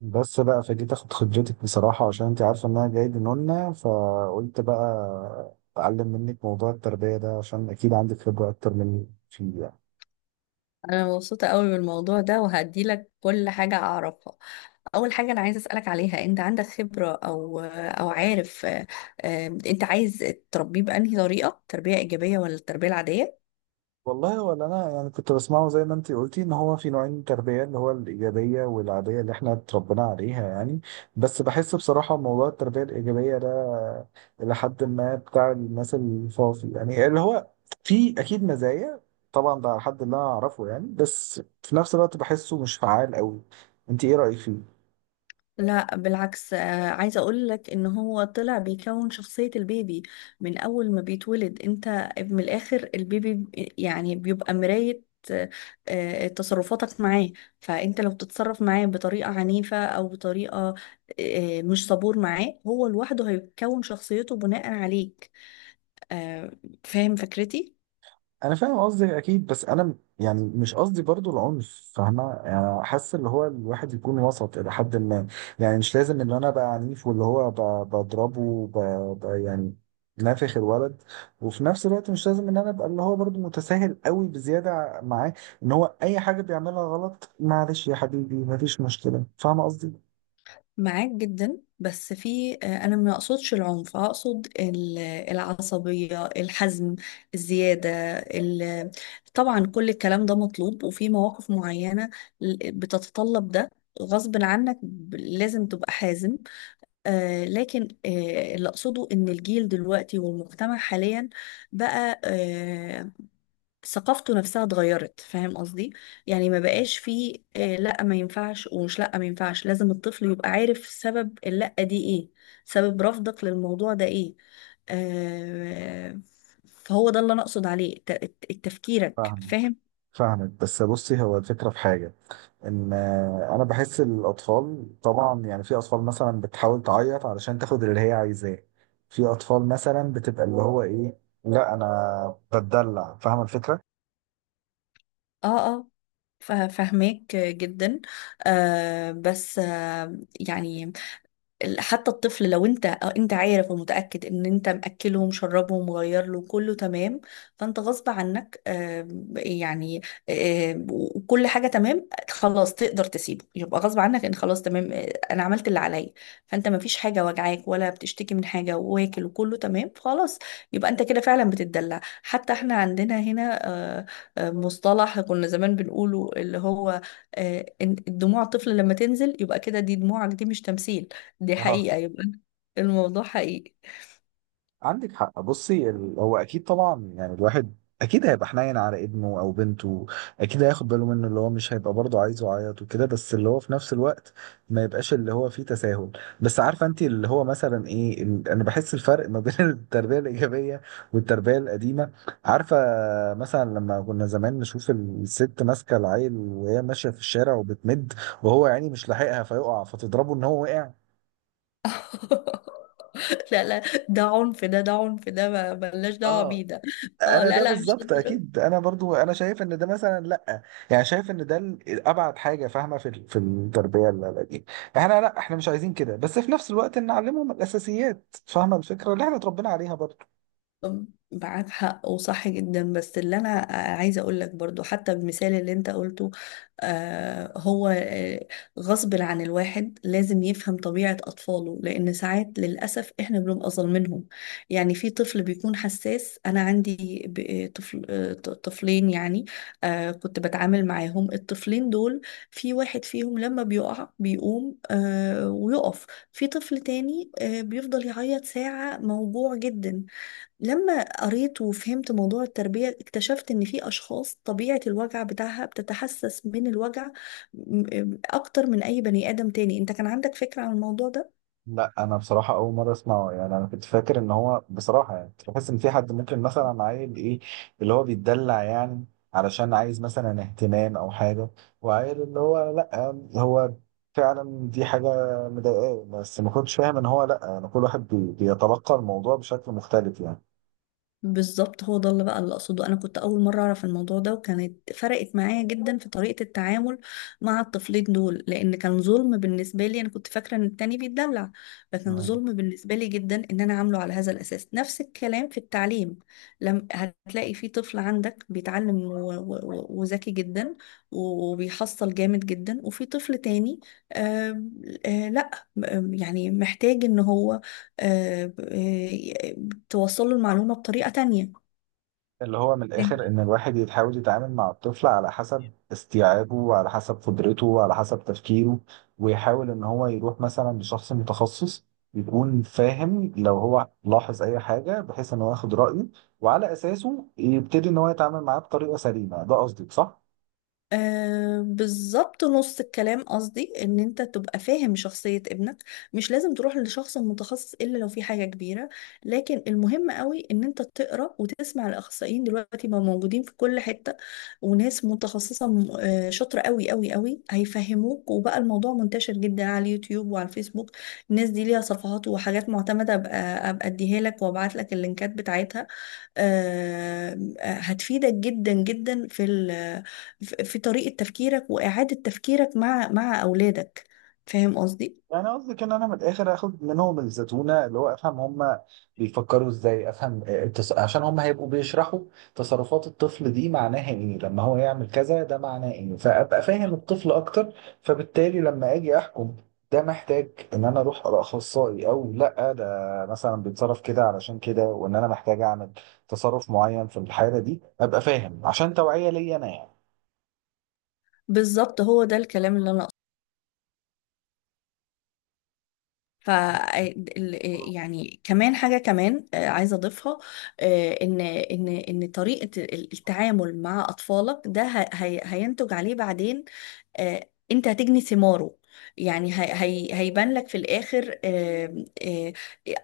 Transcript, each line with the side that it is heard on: right: بس بقى فجيت اخد خبرتك بصراحة، عشان انت عارفة ان انا جاي لنونا، فقلت بقى اتعلم منك موضوع التربية ده، عشان اكيد عندك خبرة اكتر مني فيه يعني.
left: انا مبسوطه قوي بالموضوع ده وهدي لك كل حاجه اعرفها. اول حاجه انا عايزه اسالك عليها، انت عندك خبره او عارف؟ انت عايز تربيه بانهي طريقه، تربيه ايجابيه ولا التربيه العاديه؟
right: والله، ولا انا يعني كنت بسمعه زي ما انت قلتي ان هو في نوعين تربيه، اللي هو الايجابيه والعاديه اللي احنا اتربينا عليها يعني. بس بحس بصراحه موضوع التربيه الايجابيه ده الى حد ما بتاع الناس الفاضي، يعني اللي هو في اكيد مزايا. طبعا ده على حد اللي انا اعرفه يعني، بس في نفس الوقت بحسه مش فعال قوي. انت ايه رايك فيه؟
left: لا بالعكس، عايزة اقول لك ان هو طلع بيكون شخصية البيبي من اول ما بيتولد. انت من الاخر، البيبي يعني بيبقى مراية آه، تصرفاتك معاه. فانت لو بتتصرف معاه بطريقة عنيفة او بطريقة مش صبور معاه، هو لوحده هيكون شخصيته بناء عليك آه، فاهم فكرتي؟
right: انا فاهم قصدك اكيد، بس انا يعني مش قصدي برضو العنف، فاهمه، يعني حاسس اللي هو الواحد يكون وسط الى حد ما. يعني مش لازم ان انا ابقى عنيف، واللي هو بضربه يعني نافخ الولد. وفي نفس الوقت مش لازم ان انا ابقى اللي هو برضو متساهل قوي بزياده معاه، ان هو اي حاجه بيعملها غلط معلش يا حبيبي مفيش مشكله، فاهمه قصدي.
left: معاك جدا، بس في انا ما اقصدش العنف، اقصد العصبيه، الحزم، الزياده، ال- طبعا كل الكلام ده مطلوب وفي مواقف معينه بتتطلب ده، غصب عنك لازم تبقى حازم. لكن اللي اقصده ان الجيل دلوقتي والمجتمع حاليا بقى، ثقافته نفسها اتغيرت، فاهم قصدي؟ يعني ما بقاش فيه لا ما ينفعش، ومش لا ما ينفعش، لازم الطفل يبقى عارف سبب اللا دي ايه، سبب رفضك للموضوع ده ايه آه فهو ده اللي انا اقصد عليه، تفكيرك،
right: فاهم.
left: فاهم؟
right: فاهمك، بس بصي هو الفكره في حاجه، ان انا بحس الاطفال طبعا، يعني في اطفال مثلا بتحاول تعيط علشان تاخد اللي هي عايزاه. في اطفال مثلا بتبقى اللي هو ايه، لا انا بتدلع، فاهم الفكره.
left: اه اه، فاهماك جدا. آه بس آه يعني ال- حتى الطفل، لو انت انت عارف ومتأكد ان انت مأكلهم مشربهم مغير له، كله تمام، فانت غصب عنك آم، يعني آم، وكل حاجة تمام خلاص، تقدر تسيبه. يبقى غصب عنك ان خلاص تمام، انا عملت اللي عليا. فانت ما فيش حاجة وجعاك ولا بتشتكي من حاجة، واكل وكله تمام خلاص، يبقى انت كده فعلا بتتدلع. حتى احنا عندنا هنا آه، مصطلح كنا زمان بنقوله، اللي هو ان دموع الطفل لما تنزل يبقى كده، دي دموعك دي مش تمثيل، دي حقيقة، يبقى الموضوع حقيقي.
right: عندك حق. بصي هو اكيد طبعا يعني الواحد اكيد هيبقى حنين على ابنه او بنته، اكيد هياخد باله منه، اللي هو مش هيبقى برضه عايزه يعيط وكده، بس اللي هو في نفس الوقت ما يبقاش اللي هو فيه تساهل. بس عارفه انت اللي هو مثلا ايه، انا بحس الفرق ما بين التربيه الايجابيه والتربيه القديمه، عارفه، مثلا لما كنا زمان نشوف الست ماسكه العيل وهي ماشيه في الشارع وبتمد، وهو يعني مش لاحقها فيقع، فتضربه ان هو وقع.
left: لا لا، ده عنف، ده عنف ده، ملناش دعوة بيه
right: اه،
left: ده. اه
right: انا
left: لا
right: ده
left: لا، مش
right: بالظبط،
left: هتضرب.
right: اكيد انا برضو انا شايف ان ده مثلا لا. يعني شايف ان ده ابعد حاجه فاهمه في في التربيه دي. احنا لا، احنا مش عايزين كده، بس في نفس الوقت نعلمهم الاساسيات، فاهمه الفكره اللي احنا اتربينا عليها برضو.
left: طب معاك حق وصح جدا، بس اللي انا عايزه اقول لك برضو، حتى المثال اللي انت قلته، آه هو آه غصب عن الواحد لازم يفهم طبيعه اطفاله، لان ساعات للاسف احنا بنبقى ظالمينهم. يعني في طفل بيكون حساس، انا عندي طفلين يعني، كنت بتعامل معاهم الطفلين دول، في واحد فيهم لما بيقع بيقوم ويقف، في طفل تاني بيفضل يعيط ساعه موجوع جدا. لما قريت وفهمت موضوع التربية، اكتشفت ان في اشخاص طبيعة الوجع بتاعها بتتحسس من الوجع اكتر من اي بني ادم تاني. انت كان عندك فكرة عن الموضوع ده؟
right: لا، انا بصراحه اول مره اسمعه، يعني انا كنت فاكر ان هو بصراحه، يعني كنت بحس ان في حد ممكن مثلا عيل ايه اللي هو بيتدلع، يعني علشان عايز مثلا اهتمام او حاجه، وعيل اللي هو لا، هو فعلا دي حاجه مضايقاه، بس ما كنتش فاهم ان هو لا، يعني كل واحد بيتلقى الموضوع بشكل مختلف.
left: بالظبط هو ده اللي بقى اللي اقصده، انا كنت اول مره اعرف الموضوع ده، وكانت فرقت معايا جدا في طريقه التعامل مع الطفلين دول، لان كان ظلم بالنسبه لي. انا كنت فاكره ان التاني بيتدلع، فكان
right: يعني
left: ظلم بالنسبه لي جدا ان انا عامله على هذا الاساس. نفس الكلام في التعليم، لم هتلاقي في طفل عندك بيتعلم وذكي جدا وبيحصل جامد جدا، وفي طفل تاني آه آه لا آه، يعني محتاج ان هو آه، آه، توصل له المعلومة بطريقة تانية.
right: اللي هو من الآخر إن الواحد يحاول يتعامل مع الطفل على حسب استيعابه وعلى حسب قدرته وعلى حسب تفكيره، ويحاول إن هو يروح مثلا لشخص متخصص يكون فاهم، لو هو لاحظ أي حاجة، بحيث إن هو ياخد رأيه وعلى أساسه يبتدي إن هو يتعامل معاه بطريقة سليمة. ده قصدك صح؟
left: بالظبط، نص الكلام قصدي ان انت تبقى فاهم شخصية ابنك، مش لازم تروح لشخص متخصص الا لو في حاجة كبيرة. لكن المهم قوي ان انت تقرأ وتسمع، الاخصائيين دلوقتي ما موجودين في كل حتة، وناس متخصصة شاطرة قوي قوي قوي، هيفهموك، وبقى الموضوع منتشر جدا على اليوتيوب وعلى الفيسبوك. الناس دي ليها صفحات وحاجات معتمدة، ابقى اديها لك وابعت لك اللينكات بتاعتها. هتفيدك جدا جدا في ال- في طريقة تفكيرك وإعادة تفكيرك مع أولادك، فاهم قصدي؟
right: يعني قصدك ان انا من الاخر اخد منهم الزتونه، اللي هو افهم هم بيفكروا ازاي، افهم، عشان هم هيبقوا بيشرحوا تصرفات الطفل دي معناها ايه، لما هو يعمل كذا ده معناه ايه، فابقى فاهم الطفل اكتر. فبالتالي لما اجي احكم، ده محتاج ان انا اروح لاخصائي، او لا ده مثلا بيتصرف كده علشان كده، وان انا محتاج اعمل تصرف معين في الحاله دي، ابقى فاهم عشان توعيه ليا انا يعني.
left: بالظبط هو ده الكلام اللي أنا أقصده. ف آه، ال- آه، يعني كمان حاجة كمان عايزة أضيفها، إن طريقة التعامل مع أطفالك ده هينتج عليه بعدين، انت هتجني ثماره. يعني هي هيبان لك في الاخر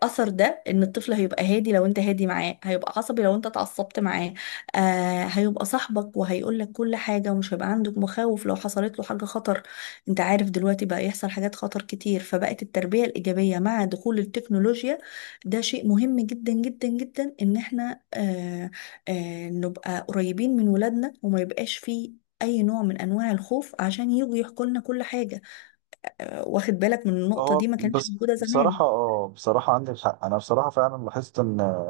left: اثر ده، ان الطفل هيبقى هادي لو انت هادي معاه، هيبقى عصبي لو انت اتعصبت معاه، هيبقى صاحبك وهيقول لك كل حاجة، ومش هيبقى عندك مخاوف لو حصلت له حاجة خطر. انت عارف دلوقتي بقى يحصل حاجات خطر كتير، فبقت التربية الإيجابية مع دخول التكنولوجيا ده شيء مهم جدا جدا جدا، ان احنا نبقى قريبين من ولادنا، وما يبقاش فيه اي نوع من انواع الخوف، عشان يجوا يحكوا لنا كل حاجه. واخد بالك من النقطه
right: هو
left: دي، ما كانتش
right: بس
left: موجوده زمان.
right: بصراحة، اه بصراحة عندك حق، أنا بصراحة فعلا لاحظت إن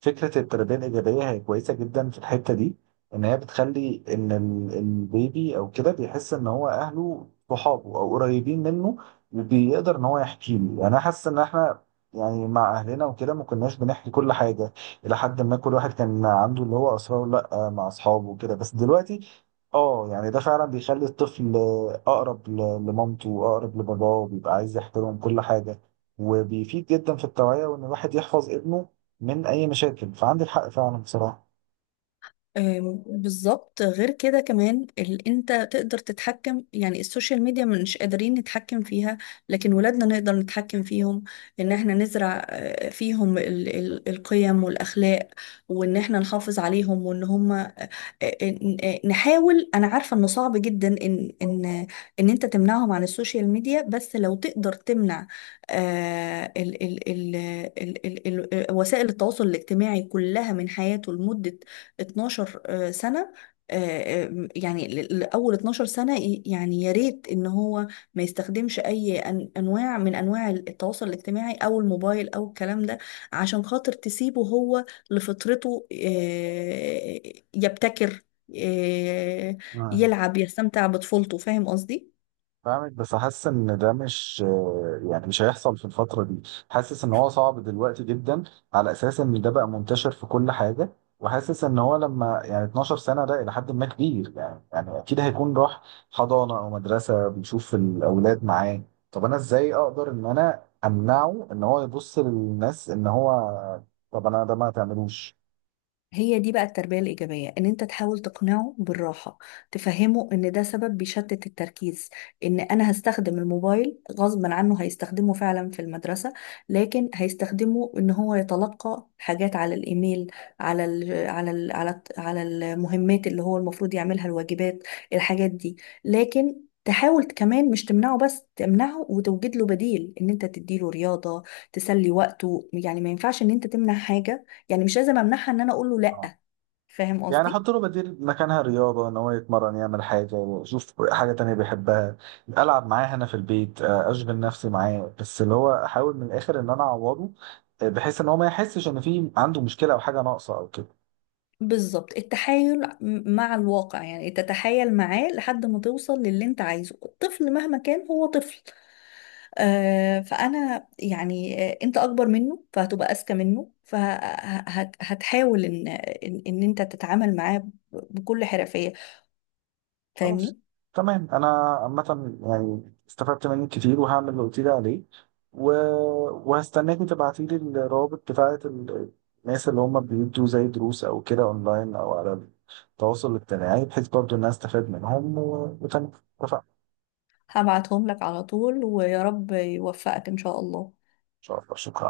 right: فكرة التربية الإيجابية هي كويسة جدا في الحتة دي، إن هي بتخلي إن البيبي أو كده بيحس إن هو أهله صحابه أو قريبين منه، وبيقدر إن هو يحكي له. يعني أنا حاسس إن إحنا يعني مع أهلنا وكده ما كناش بنحكي كل حاجة، إلى حد ما كل واحد كان عنده اللي هو أسراره، لأ مع أصحابه وكده، بس دلوقتي اه يعني ده فعلا بيخلي الطفل اقرب لمامته واقرب لباباه، وبيبقى عايز يحترم كل حاجه، وبيفيد جدا في التوعيه، وان الواحد يحفظ ابنه من اي مشاكل. فعندك حق فعلا بصراحه.
left: بالظبط. غير كده كمان انت تقدر تتحكم، يعني السوشيال ميديا مش قادرين نتحكم فيها، لكن ولادنا نقدر نتحكم فيهم. ان احنا نزرع فيهم القيم والاخلاق، وان احنا نحافظ عليهم، وان هم نحاول. انا عارفه انه صعب جدا ان انت تمنعهم عن السوشيال ميديا، بس لو تقدر تمنع آه، ال ال ال ال ال ال وسائل التواصل الاجتماعي كلها من حياته لمده 12 سنه يعني لأول 12 سنة يعني يا ريت إن هو ما يستخدمش أي أنواع من أنواع التواصل الاجتماعي أو الموبايل أو الكلام ده، عشان خاطر تسيبه هو لفطرته، يبتكر آه،
right: آه.
left: يلعب، يستمتع بطفولته، فاهم قصدي؟
right: فاهمك، بس حاسس ان ده مش، يعني مش هيحصل في الفتره دي، حاسس ان هو صعب دلوقتي جدا، على اساس ان ده بقى منتشر في كل حاجه. وحاسس ان هو لما يعني 12 سنه، ده الى حد ما كبير يعني اكيد هيكون راح حضانه او مدرسه بيشوف الاولاد معاه. طب انا ازاي اقدر ان انا امنعه ان هو يبص للناس ان هو، طب انا ده ما تعملوش.
left: هي دي بقى التربية الإيجابية، إن أنت تحاول تقنعه بالراحة، تفهمه إن ده سبب بيشتت التركيز، إن أنا هستخدم الموبايل غصبا عنه هيستخدمه فعلا في المدرسة، لكن هيستخدمه إن هو يتلقى حاجات على الإيميل، على على المهمات، اللي هو المفروض يعملها، الواجبات، الحاجات دي. لكن تحاول كمان، مش تمنعه بس، تمنعه وتوجد له بديل، ان انت تديله رياضة تسلي وقته. يعني ما ينفعش ان انت تمنع حاجة، يعني مش لازم امنعها، ان انا اقول له لا، فاهم
right: يعني
left: قصدي؟
right: حط له بديل مكانها رياضة، إن هو يتمرن، يعمل حاجة، يشوف حاجة تانية بيحبها، ألعب معاه هنا في البيت، أشغل نفسي معاه، بس اللي هو أحاول من الآخر إن أنا أعوضه، بحيث إن هو ما يحسش إن في عنده مشكلة أو حاجة ناقصة أو كده.
left: بالظبط، التحايل مع الواقع، يعني تتحايل معاه لحد ما توصل للي انت عايزه، الطفل مهما كان هو طفل، فانا يعني انت اكبر منه فهتبقى اذكى منه، فهتحاول ان ان إن انت تتعامل معاه بكل حرفية،
right: خلاص،
left: فاهمني؟
right: تمام. انا عامه يعني استفدت منك كتير، وهعمل اللي قلت لي عليه، و... وهستناكي تبعتي لي الروابط بتاعه الناس اللي هم بيدوا زي دروس او كده اونلاين او على التواصل الاجتماعي، بحيث برضو الناس تستفاد منهم، وتمام، اتفقنا.
left: هبعتهم لك على طول، ويا رب يوفقك ان شاء الله.
right: ان شاء الله، شكرا.